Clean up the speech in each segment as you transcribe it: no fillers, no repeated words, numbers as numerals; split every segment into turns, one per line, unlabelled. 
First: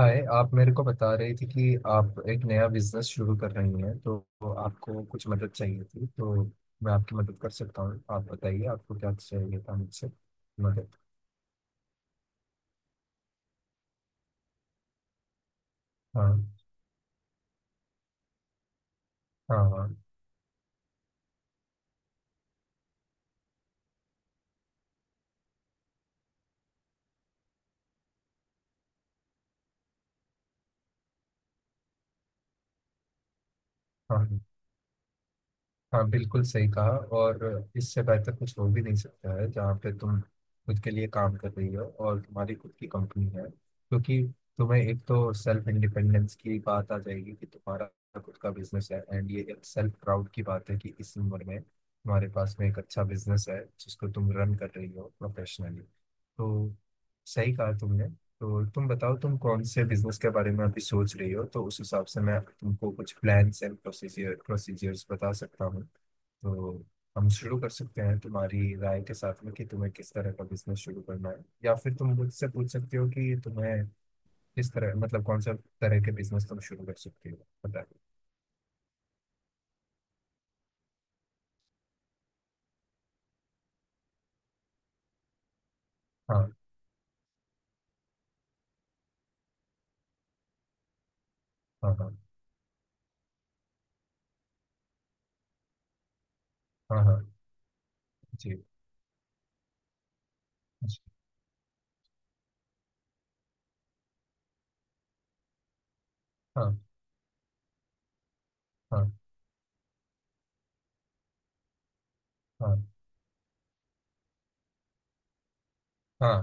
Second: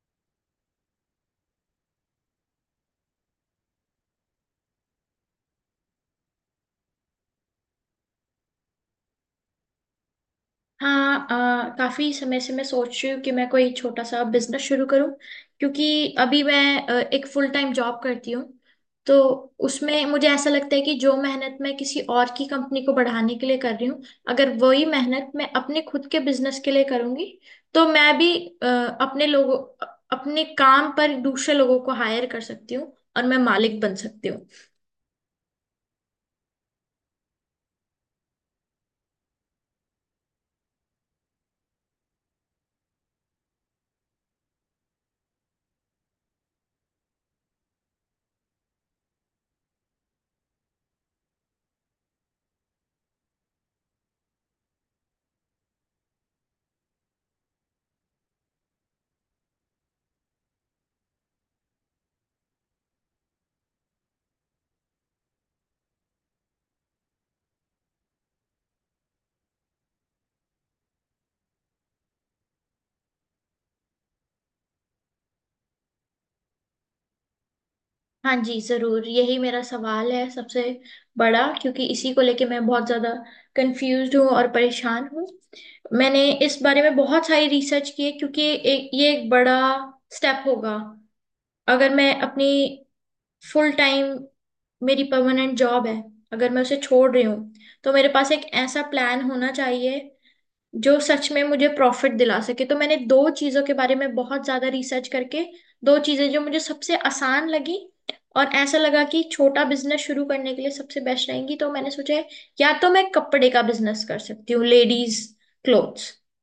हाय, आप मेरे को बता रही थी कि आप एक नया बिजनेस शुरू कर रही हैं तो आपको कुछ मदद चाहिए थी, तो मैं आपकी मदद कर सकता हूँ। आप बताइए आपको क्या चाहिए था मुझसे। मदद।
हाँ। काफी समय से मैं सोच रही हूँ कि मैं कोई छोटा सा बिजनेस शुरू करूँ क्योंकि
हाँ।
अभी मैं एक फुल टाइम जॉब करती हूँ। तो
हाँ। हाँ।
उसमें मुझे ऐसा लगता है कि जो मेहनत मैं किसी और की कंपनी को बढ़ाने के लिए कर रही हूँ, अगर वही मेहनत मैं अपने खुद के बिजनेस के लिए करूँगी तो मैं भी अ, अपने लोगों, अपने काम पर दूसरे लोगों को हायर कर सकती हूँ और मैं मालिक बन सकती
हाँ।
हूँ।
हाँ बिल्कुल सही कहा। और इससे बेहतर कुछ हो भी नहीं सकता है जहाँ पे तुम खुद के लिए काम कर रही हो और तुम्हारी खुद की कंपनी है, क्योंकि तुम्हें एक तो सेल्फ इंडिपेंडेंस की बात आ जाएगी कि तुम्हारा खुद का बिजनेस है, एंड ये एक सेल्फ प्राउड की बात है कि इस उम्र में तुम्हारे पास में एक अच्छा बिजनेस है जिसको तुम रन कर रही हो प्रोफेशनली। तो सही कहा तुमने। तो तुम बताओ तुम कौन से बिजनेस के बारे में अभी सोच रही हो, तो उस हिसाब से मैं तुमको कुछ प्लान्स एंड प्रोसीजर्स बता सकता हूँ। तो हम शुरू कर सकते हैं तुम्हारी राय के साथ में कि तुम्हें किस तरह का बिजनेस शुरू करना है, या फिर तुम मुझसे पूछ सकते हो कि तुम्हें किस तरह, मतलब कौन सा तरह के बिजनेस तुम शुरू कर सकते हो। बताइए।
हाँ जी, जरूर, यही मेरा सवाल है सबसे बड़ा, क्योंकि इसी को लेके मैं बहुत ज्यादा कंफ्यूज्ड हूँ और परेशान हूँ। मैंने
हाँ।
इस बारे में बहुत सारी रिसर्च की है क्योंकि एक ये एक बड़ा स्टेप होगा।
हाँ।
अगर
हाँ।
मैं अपनी फुल टाइम मेरी परमानेंट जॉब है, अगर मैं उसे
हाँ।
छोड़
हाँ
रही हूँ तो मेरे पास एक
जी।
ऐसा प्लान होना चाहिए जो
जी,
सच में मुझे प्रॉफिट दिला सके। तो मैंने दो चीजों के बारे में बहुत ज्यादा रिसर्च करके, दो चीजें जो मुझे
हाँ।
सबसे आसान लगी और ऐसा लगा
हाँ।
कि छोटा बिजनेस शुरू करने के लिए सबसे बेस्ट रहेंगी, तो मैंने सोचा है, या
हाँ।
तो मैं कपड़े का बिजनेस कर सकती हूँ, लेडीज क्लोथ्स,
हाँ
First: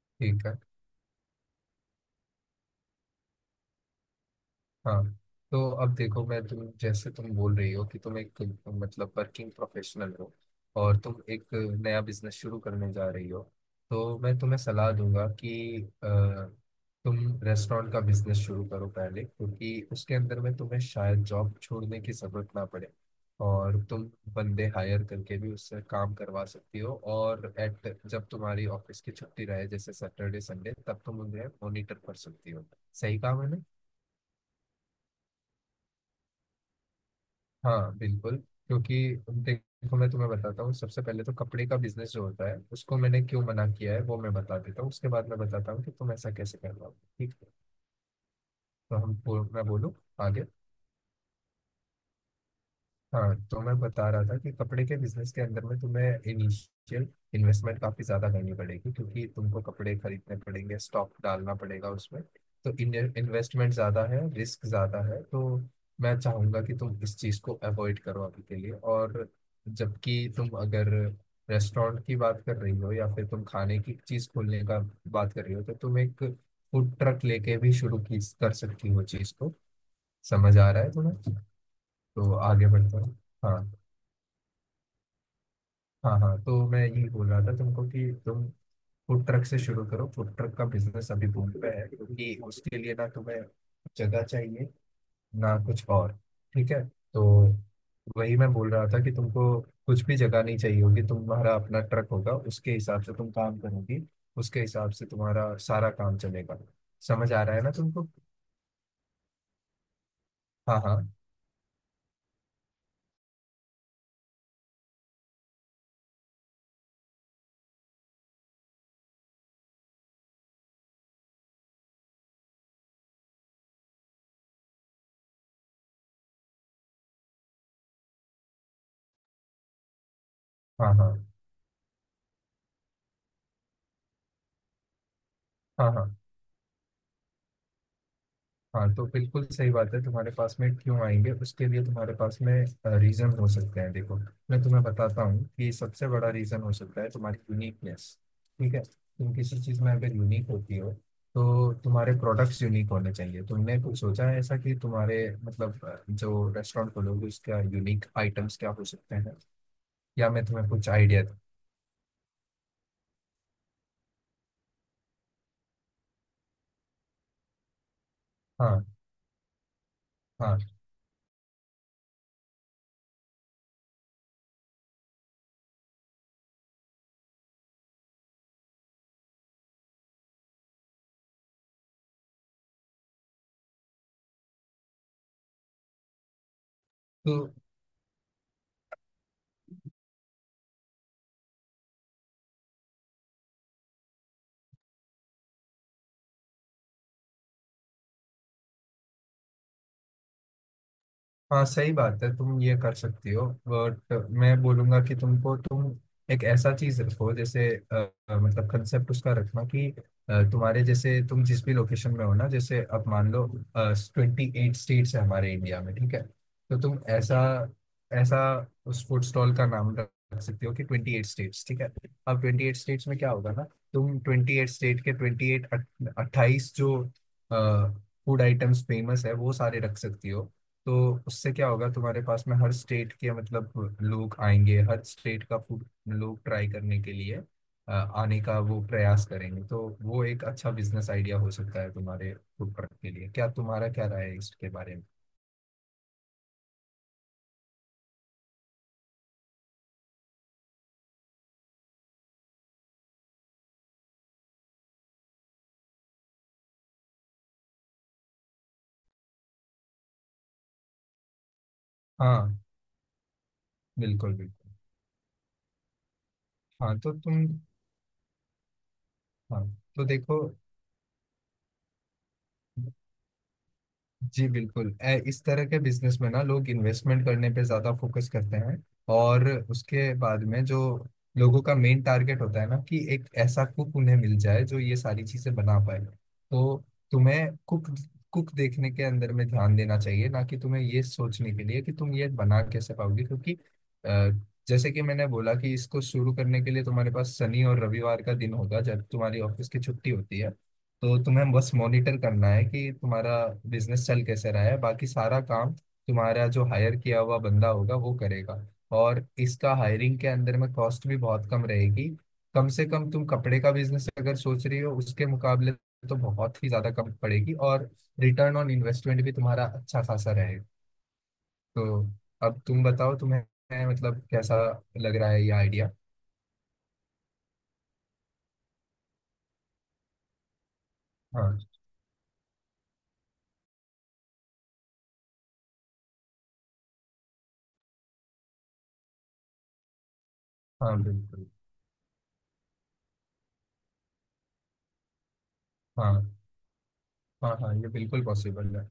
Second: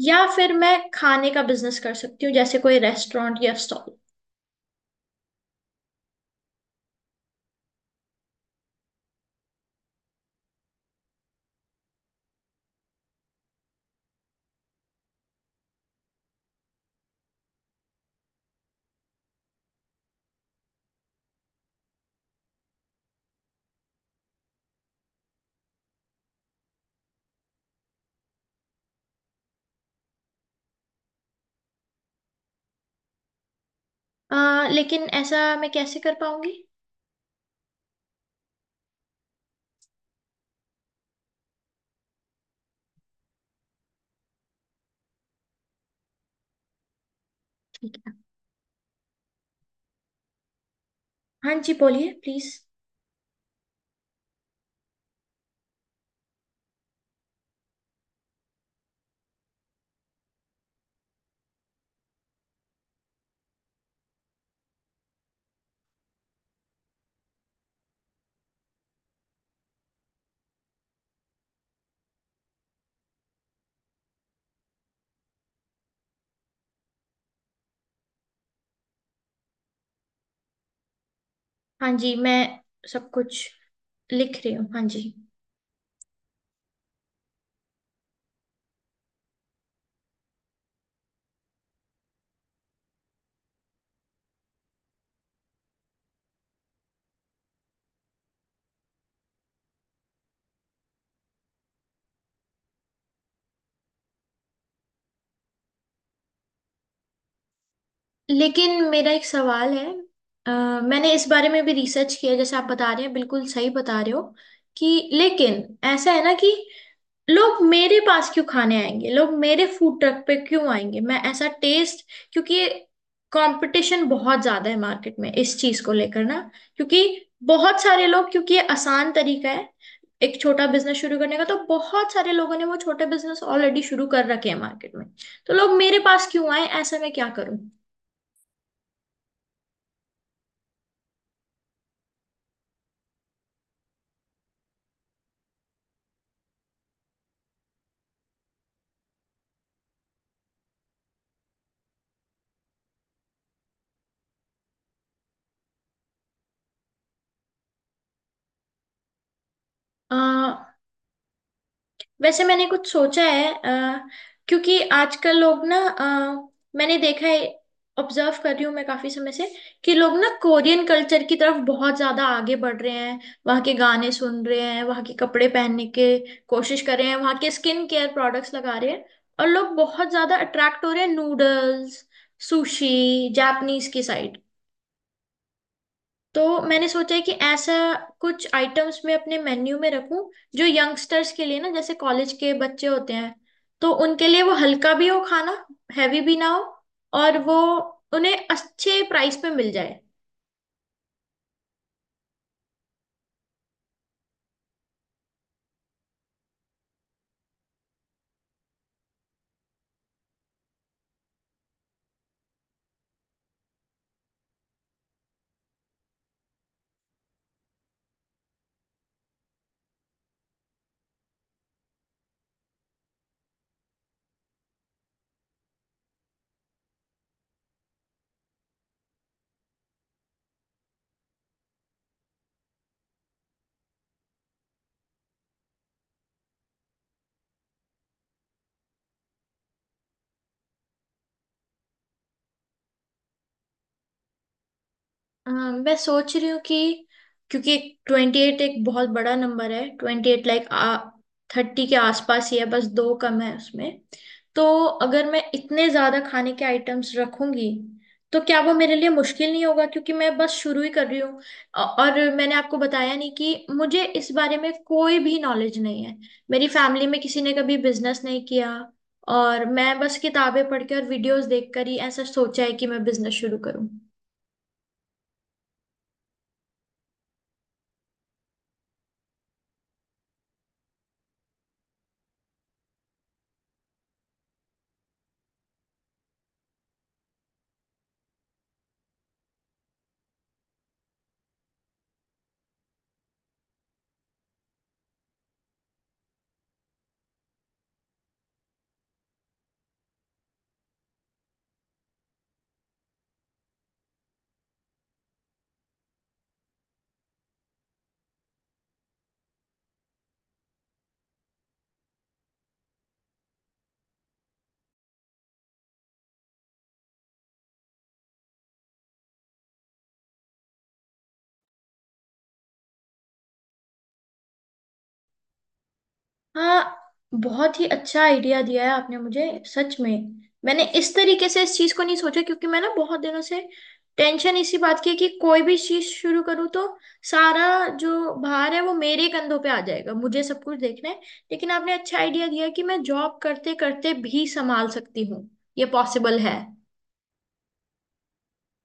या
ठीक
फिर
है।
मैं खाने का बिजनेस कर सकती हूँ जैसे कोई रेस्टोरेंट या स्टॉल।
हाँ, तो अब देखो, मैं तुम जैसे तुम बोल रही हो कि तुम एक, मतलब वर्किंग प्रोफेशनल हो, और तुम एक नया बिजनेस शुरू करने जा रही हो, तो मैं तुम्हें सलाह दूंगा कि तुम रेस्टोरेंट का बिजनेस शुरू करो पहले, क्योंकि उसके अंदर में तुम्हें शायद जॉब छोड़ने की जरूरत ना पड़े। और तुम बंदे हायर करके भी उससे काम करवा सकती हो, और एट जब तुम्हारी ऑफिस की छुट्टी रहे जैसे सैटरडे संडे, तब तुम उन्हें मॉनिटर कर सकती हो। सही काम है ना।
लेकिन ऐसा मैं कैसे कर पाऊंगी?
हाँ बिल्कुल। क्योंकि देखो, मैं तुम्हें बताता हूँ, सबसे पहले तो कपड़े का बिजनेस जो होता है उसको मैंने क्यों मना किया है वो मैं बता देता हूँ, उसके बाद मैं बताता हूँ कि तुम ऐसा कैसे कर रहा हो। ठीक है।
ठीक है।
तो हम मैं बोलूँ आगे।
हाँ जी, बोलिए प्लीज।
हाँ, तो मैं बता रहा था कि कपड़े के बिजनेस के अंदर में तुम्हें इनिशियल इन्वेस्टमेंट काफी ज्यादा करनी पड़ेगी, क्योंकि तुमको कपड़े खरीदने पड़ेंगे, स्टॉक डालना पड़ेगा उसमें। तो इन्वेस्टमेंट ज्यादा है, रिस्क ज्यादा है। तो मैं चाहूंगा कि तुम इस चीज को अवॉइड करो अभी के लिए, और जबकि तुम अगर रेस्टोरेंट की बात कर रही हो या फिर तुम खाने की चीज खोलने का बात कर रही हो, तो तुम एक फूड ट्रक लेके भी शुरू की कर सकती हो चीज को। समझ आ रहा है तुम्हें।
हाँ जी,
तो
मैं
आगे बढ़ता
सब
हूँ।
कुछ
हाँ।
लिख रही हूँ, हाँ जी।
हाँ। हाँ, तो मैं ये बोल रहा था तुमको कि तुम फूड ट्रक से शुरू करो। फूड ट्रक का बिजनेस अभी बूम पे है, क्योंकि उसके लिए ना तुम्हें जगह चाहिए ना कुछ और। ठीक है। तो वही मैं बोल रहा था कि तुमको कुछ भी जगह नहीं चाहिए होगी, तुम्हारा अपना ट्रक होगा, उसके हिसाब से तुम काम करोगी, उसके हिसाब से तुम्हारा सारा काम चलेगा। समझ आ रहा है ना तुमको।
लेकिन मेरा एक सवाल है। अ,
हाँ।
मैंने
हाँ।
इस बारे में भी रिसर्च किया, जैसे आप बता रहे हैं, बिल्कुल सही बता रहे हो कि, लेकिन ऐसा है ना, कि लोग मेरे पास क्यों खाने आएंगे, लोग मेरे फूड ट्रक पे क्यों आएंगे, मैं ऐसा टेस्ट, क्योंकि कंपटीशन बहुत ज्यादा है मार्केट में इस चीज को लेकर ना। क्योंकि बहुत सारे लोग, क्योंकि ये आसान तरीका है एक छोटा
हाँ।
बिजनेस
हाँ।
शुरू करने का, तो बहुत सारे लोगों ने वो छोटे बिजनेस ऑलरेडी शुरू कर रखे हैं मार्केट में। तो लोग
हाँ।
मेरे
हाँ।
पास क्यों आए, ऐसा मैं क्या करूं?
हाँ, तो बिल्कुल सही बात है, तुम्हारे पास में क्यों आएंगे, उसके लिए तुम्हारे पास में रीजन हो सकते हैं। देखो, मैं तुम्हें बताता हूँ कि सबसे बड़ा रीजन हो सकता है तुम्हारी यूनिकनेस। ठीक है, तुम किसी चीज में अगर यूनिक होती हो तो तुम्हारे प्रोडक्ट्स यूनिक होने चाहिए। तुमने कुछ सोचा है ऐसा कि तुम्हारे, मतलब जो रेस्टोरेंट खोलोगे उसका यूनिक आइटम्स क्या हो सकते हैं,
अ,
या मैं तुम्हें कुछ आइडिया दूँ।
वैसे मैंने कुछ सोचा है, क्योंकि आजकल लोग ना, मैंने देखा है, ऑब्जर्व कर रही हूँ
हाँ।
मैं काफी समय से, कि लोग ना
हाँ
कोरियन कल्चर की तरफ बहुत ज्यादा आगे बढ़ रहे हैं। वहाँ के गाने सुन रहे हैं, वहाँ के कपड़े पहनने के कोशिश कर रहे हैं, वहाँ के स्किन केयर प्रोडक्ट्स लगा रहे हैं, और लोग बहुत ज्यादा अट्रैक्ट हो रहे हैं, नूडल्स, सुशी, जापानीज की साइड। तो मैंने सोचा है
तो,
कि ऐसा कुछ आइटम्स मैं अपने मेन्यू में रखूं जो यंगस्टर्स के लिए ना, जैसे कॉलेज के बच्चे होते हैं, तो उनके लिए वो हल्का भी हो खाना, हैवी भी ना हो, और वो उन्हें अच्छे प्राइस पे मिल जाए।
हाँ सही बात है, तुम ये कर सकती हो, बट मैं बोलूंगा कि तुमको तुम एक ऐसा चीज रखो जैसे मतलब कंसेप्ट उसका रखना कि तुम्हारे जैसे तुम जिस भी लोकेशन में हो ना, जैसे अब मान लो 28 स्टेट्स है हमारे इंडिया में। ठीक है। तो तुम ऐसा ऐसा उस फूड स्टॉल का नाम रख सकती हो कि 28 स्टेट्स। ठीक है। अब 28 स्टेट्स में क्या होगा ना, तुम 28 स्टेट के 28 28 जो फूड आइटम्स फेमस है वो सारे रख सकती हो। तो उससे क्या होगा, तुम्हारे पास में हर स्टेट के, मतलब लोग आएंगे, हर स्टेट का फूड लोग ट्राई करने के लिए, आने का वो प्रयास करेंगे। तो वो एक अच्छा बिजनेस आइडिया हो सकता है तुम्हारे फूड ट्रक के लिए। क्या तुम्हारा, क्या राय है इसके बारे में।
मैं सोच रही हूँ कि क्योंकि 28 एक बहुत बड़ा नंबर है, 28 लाइक आ 30 के आसपास ही है, बस दो कम है उसमें। तो अगर मैं इतने ज्यादा खाने के आइटम्स रखूंगी तो क्या वो मेरे लिए मुश्किल नहीं होगा, क्योंकि मैं बस शुरू ही कर रही हूँ। और
हाँ
मैंने आपको बताया नहीं कि मुझे
बिल्कुल
इस बारे
बिल्कुल।
में कोई भी नॉलेज नहीं है। मेरी
हाँ तो
फैमिली में
तुम
किसी ने कभी बिजनेस नहीं किया,
हाँ
और मैं
तो
बस
देखो
किताबें पढ़ के और वीडियोस देखकर ही ऐसा सोचा है कि मैं बिजनेस शुरू करूँ।
जी, बिल्कुल इस तरह के बिजनेस में ना लोग इन्वेस्टमेंट करने पे ज्यादा फोकस करते हैं, और उसके बाद में जो लोगों का मेन टारगेट होता है ना, कि एक ऐसा कुक उन्हें मिल जाए जो ये सारी चीजें बना पाए। तो तुम्हें कुक कुक देखने के अंदर में ध्यान देना चाहिए ना, कि तुम्हें ये सोचने के लिए कि तुम ये बना कैसे पाओगे, क्योंकि अ, जैसे कि मैंने बोला कि इसको शुरू करने के लिए तुम्हारे पास शनि और रविवार का दिन होगा जब तुम्हारी ऑफिस की छुट्टी होती है। तो तुम्हें बस मॉनिटर करना है कि तुम्हारा बिजनेस चल कैसे रहा है, बाकी सारा काम तुम्हारा जो हायर किया हुआ बंदा होगा वो करेगा। और इसका हायरिंग के अंदर में कॉस्ट भी बहुत कम रहेगी, कम से कम तुम कपड़े का बिजनेस अगर सोच रही हो उसके मुकाबले तो बहुत ही ज्यादा कम पड़ेगी। और रिटर्न ऑन इन्वेस्टमेंट भी तुम्हारा अच्छा खासा रहेगा। तो अब तुम बताओ तुम्हें, मतलब कैसा लग रहा है ये आइडिया।
हाँ, बहुत ही अच्छा आइडिया दिया है आपने मुझे, सच में। मैंने इस तरीके
हाँ।
से इस चीज को नहीं सोचा, क्योंकि मैं ना बहुत दिनों से टेंशन इसी बात की है कि कोई भी चीज शुरू करूँ तो सारा जो भार है वो मेरे कंधों पे आ जाएगा, मुझे सब कुछ
हाँ
देखना है।
बिल्कुल।
लेकिन आपने अच्छा आइडिया दिया है कि मैं जॉब करते करते भी संभाल सकती हूँ, ये
हाँ।
पॉसिबल है।
हाँ। हाँ ये बिल्कुल पॉसिबल है।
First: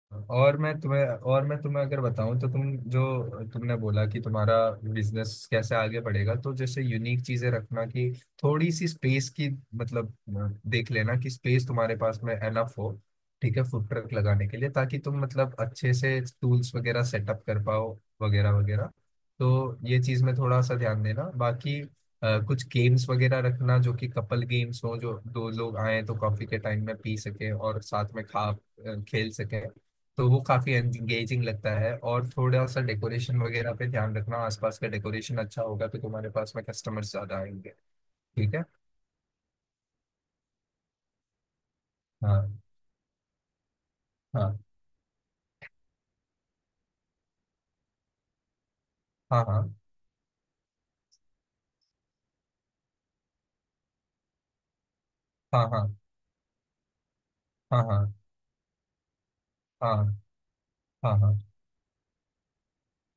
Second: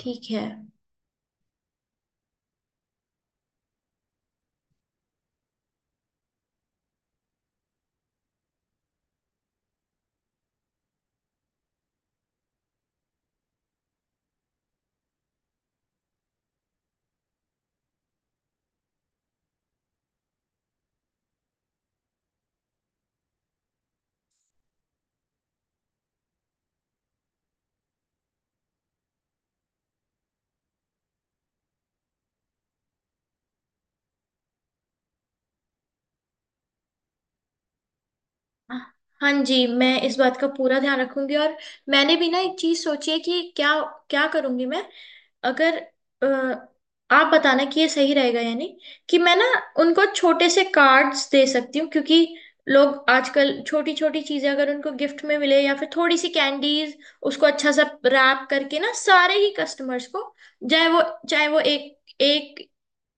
ठीक है।
और मैं तुम्हें अगर बताऊं तो तुम जो, तुमने बोला कि तुम्हारा बिजनेस कैसे आगे बढ़ेगा, तो जैसे यूनिक चीजें रखना, कि थोड़ी सी स्पेस की, मतलब देख लेना कि स्पेस तुम्हारे पास में एनफ हो। ठीक है, फूड ट्रक लगाने के लिए, ताकि तुम मतलब अच्छे से टूल्स वगैरह सेटअप कर पाओ, वगैरह वगैरह। तो ये चीज में थोड़ा सा ध्यान देना, बाकी कुछ गेम्स वगैरह रखना, जो कि कपल गेम्स हो, जो दो लोग आए तो कॉफी के टाइम में पी सके और साथ में खेल सके। तो वो काफी एंगेजिंग लगता है। और थोड़ा सा डेकोरेशन वगैरह पे ध्यान रखना, आसपास का डेकोरेशन अच्छा होगा तो तुम्हारे पास में कस्टमर्स ज्यादा आएंगे। ठीक है।
हाँ जी, मैं इस बात का पूरा ध्यान रखूंगी, और मैंने भी ना एक
हाँ।
चीज सोची है कि क्या क्या
हाँ।
करूंगी मैं अगर, अ, आप बताना कि ये सही रहेगा या नहीं, कि मैं
हाँ।
ना
हाँ।
उनको छोटे से कार्ड्स दे सकती हूँ, क्योंकि लोग आजकल छोटी छोटी चीजें अगर उनको गिफ्ट में मिले, या फिर
हाँ।
थोड़ी सी कैंडीज, उसको अच्छा
हाँ।
सा
हाँ।
रैप करके ना, सारे ही कस्टमर्स
हाँ।
को, चाहे वो
हाँ। हाँ।
चाहे वो एक एक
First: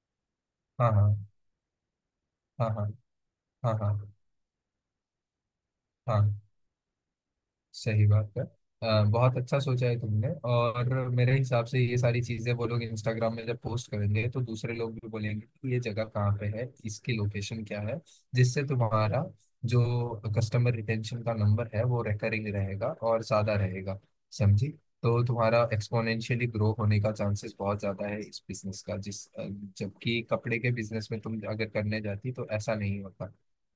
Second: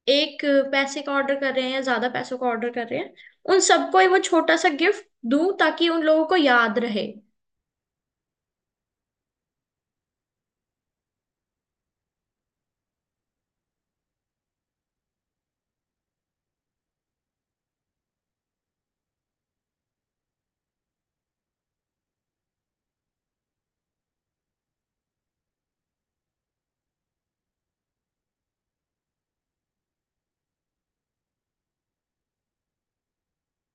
एक
हाँ।
पैसे का
हाँ।
ऑर्डर कर रहे हैं या ज्यादा पैसों का
हाँ।
ऑर्डर
हाँ।
कर रहे हैं, उन
हाँ। हाँ।
सबको ही
हाँ।
वो छोटा सा गिफ्ट दूं ताकि उन
हाँ
लोगों को याद रहे।
सही बात है। बहुत अच्छा सोचा है तुमने। और मेरे हिसाब से ये सारी चीजें वो लोग इंस्टाग्राम में जब पोस्ट करेंगे तो दूसरे लोग भी बोलेंगे कि ये जगह कहाँ पे है, इसकी लोकेशन क्या है, जिससे तुम्हारा जो कस्टमर रिटेंशन का नंबर है वो रिकरिंग रहेगा और ज्यादा रहेगा। समझी। तो तुम्हारा एक्सपोनेंशियली ग्रो होने का चांसेस बहुत ज्यादा है इस बिजनेस का, जिस जबकि कपड़े के बिजनेस में तुम अगर करने जाती तो ऐसा नहीं होता।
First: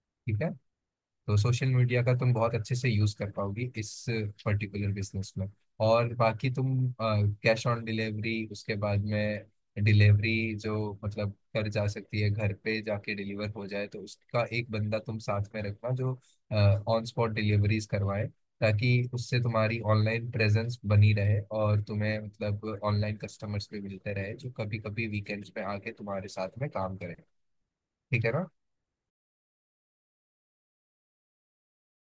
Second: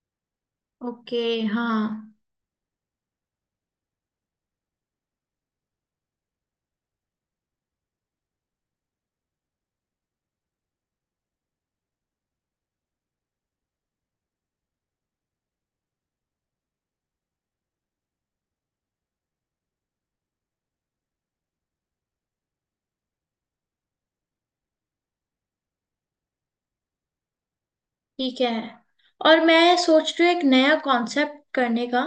ठीक है।
ओके।
तो सोशल
हाँ।
मीडिया का तुम बहुत अच्छे से यूज कर पाओगी इस पर्टिकुलर बिजनेस में। और बाकी तुम कैश ऑन डिलीवरी उसके बाद में, डिलीवरी जो मतलब कर जा सकती है, घर पे जाके डिलीवर हो जाए, तो उसका एक बंदा तुम साथ में रखना जो ऑन स्पॉट डिलीवरीज करवाए, ताकि उससे तुम्हारी ऑनलाइन प्रेजेंस बनी रहे और तुम्हें मतलब ऑनलाइन कस्टमर्स भी मिलते रहे जो कभी कभी वीकेंड्स पे आके तुम्हारे साथ में काम करें। ठीक है
ठीक
ना।
है। और मैं सोच रही हूँ एक नया कॉन्सेप्ट करने का,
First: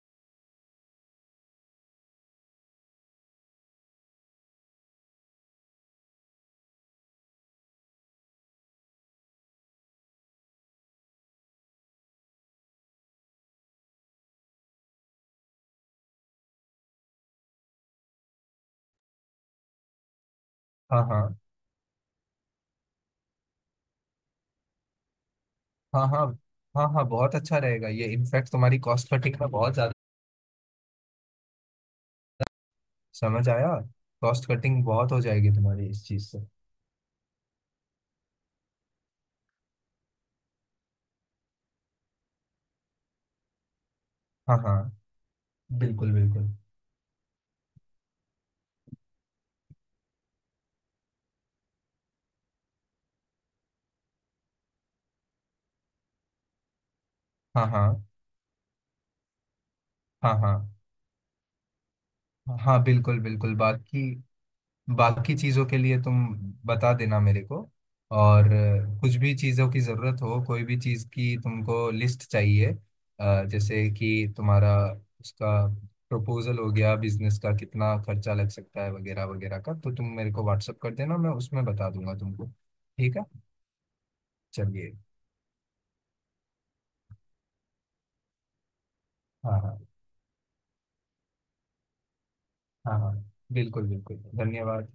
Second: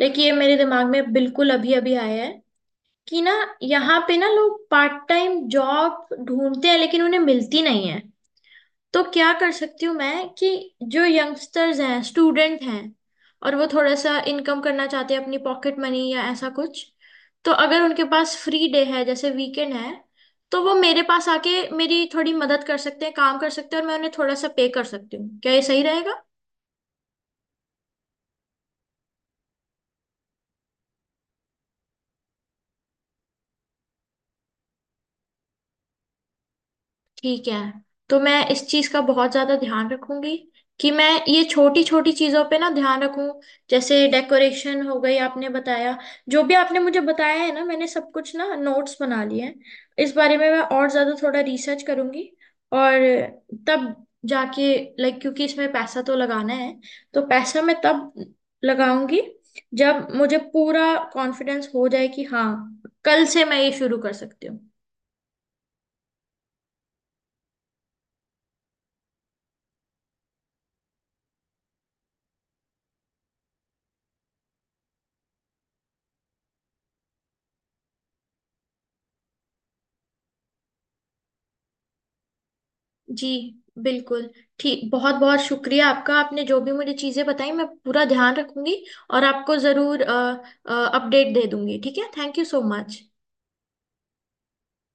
लेकिन ये मेरे दिमाग में बिल्कुल अभी अभी आया है, कि ना, यहाँ पे ना लोग पार्ट टाइम जॉब ढूंढते हैं लेकिन उन्हें मिलती नहीं है। तो क्या कर सकती हूँ मैं, कि जो यंगस्टर्स हैं, स्टूडेंट हैं, और वो थोड़ा सा इनकम करना चाहते हैं, अपनी पॉकेट मनी या ऐसा कुछ, तो अगर उनके पास फ्री डे है जैसे वीकेंड है, तो वो मेरे
हाँ।
पास
हाँ।
आके मेरी थोड़ी मदद कर सकते हैं, काम कर सकते हैं, और मैं उन्हें थोड़ा सा पे कर सकती हूँ, क्या ये सही
हाँ।
रहेगा?
हाँ। हाँ। हाँ बहुत अच्छा रहेगा ये, इनफैक्ट तुम्हारी कॉस्ट कटिंग में बहुत ज्यादा, समझ आया, कॉस्ट कटिंग बहुत हो जाएगी तुम्हारी इस चीज से।
ठीक है। तो मैं इस चीज का बहुत ज्यादा ध्यान रखूंगी कि मैं ये छोटी छोटी चीजों पे ना ध्यान रखूं, जैसे
हाँ।
डेकोरेशन
हाँ
हो गई, आपने बताया।
बिल्कुल
जो
बिल्कुल।
भी आपने मुझे बताया है ना, मैंने सब कुछ ना नोट्स बना लिए हैं। इस बारे में मैं और ज्यादा थोड़ा रिसर्च करूंगी, और तब जाके, लाइक, क्योंकि इसमें पैसा तो लगाना है, तो पैसा
हाँ।
मैं
हाँ।
तब लगाऊंगी जब
हाँ।
मुझे
हाँ।
पूरा कॉन्फिडेंस हो जाए कि हाँ,
हाँ बिल्कुल
कल से
बिल्कुल।
मैं ये शुरू
बाकी
कर सकती हूँ।
बाकी चीज़ों के लिए तुम बता देना मेरे को। और कुछ भी चीज़ों की ज़रूरत हो, कोई भी चीज़ की तुमको लिस्ट चाहिए, जैसे कि तुम्हारा उसका प्रपोजल हो गया बिजनेस का, कितना खर्चा लग सकता है वगैरह वगैरह का, तो तुम मेरे को व्हाट्सअप कर देना मैं उसमें बता दूंगा तुमको। ठीक है।
जी, बिल्कुल। ठीक,
चलिए।
बहुत बहुत शुक्रिया आपका, आपने जो भी मुझे चीज़ें बताई मैं पूरा ध्यान रखूंगी, और आपको
हाँ। हाँ।
ज़रूर अपडेट दे दूंगी, ठीक है, थैंक यू सो
हाँ।
मच।
हाँ बिल्कुल बिल्कुल। धन्यवाद।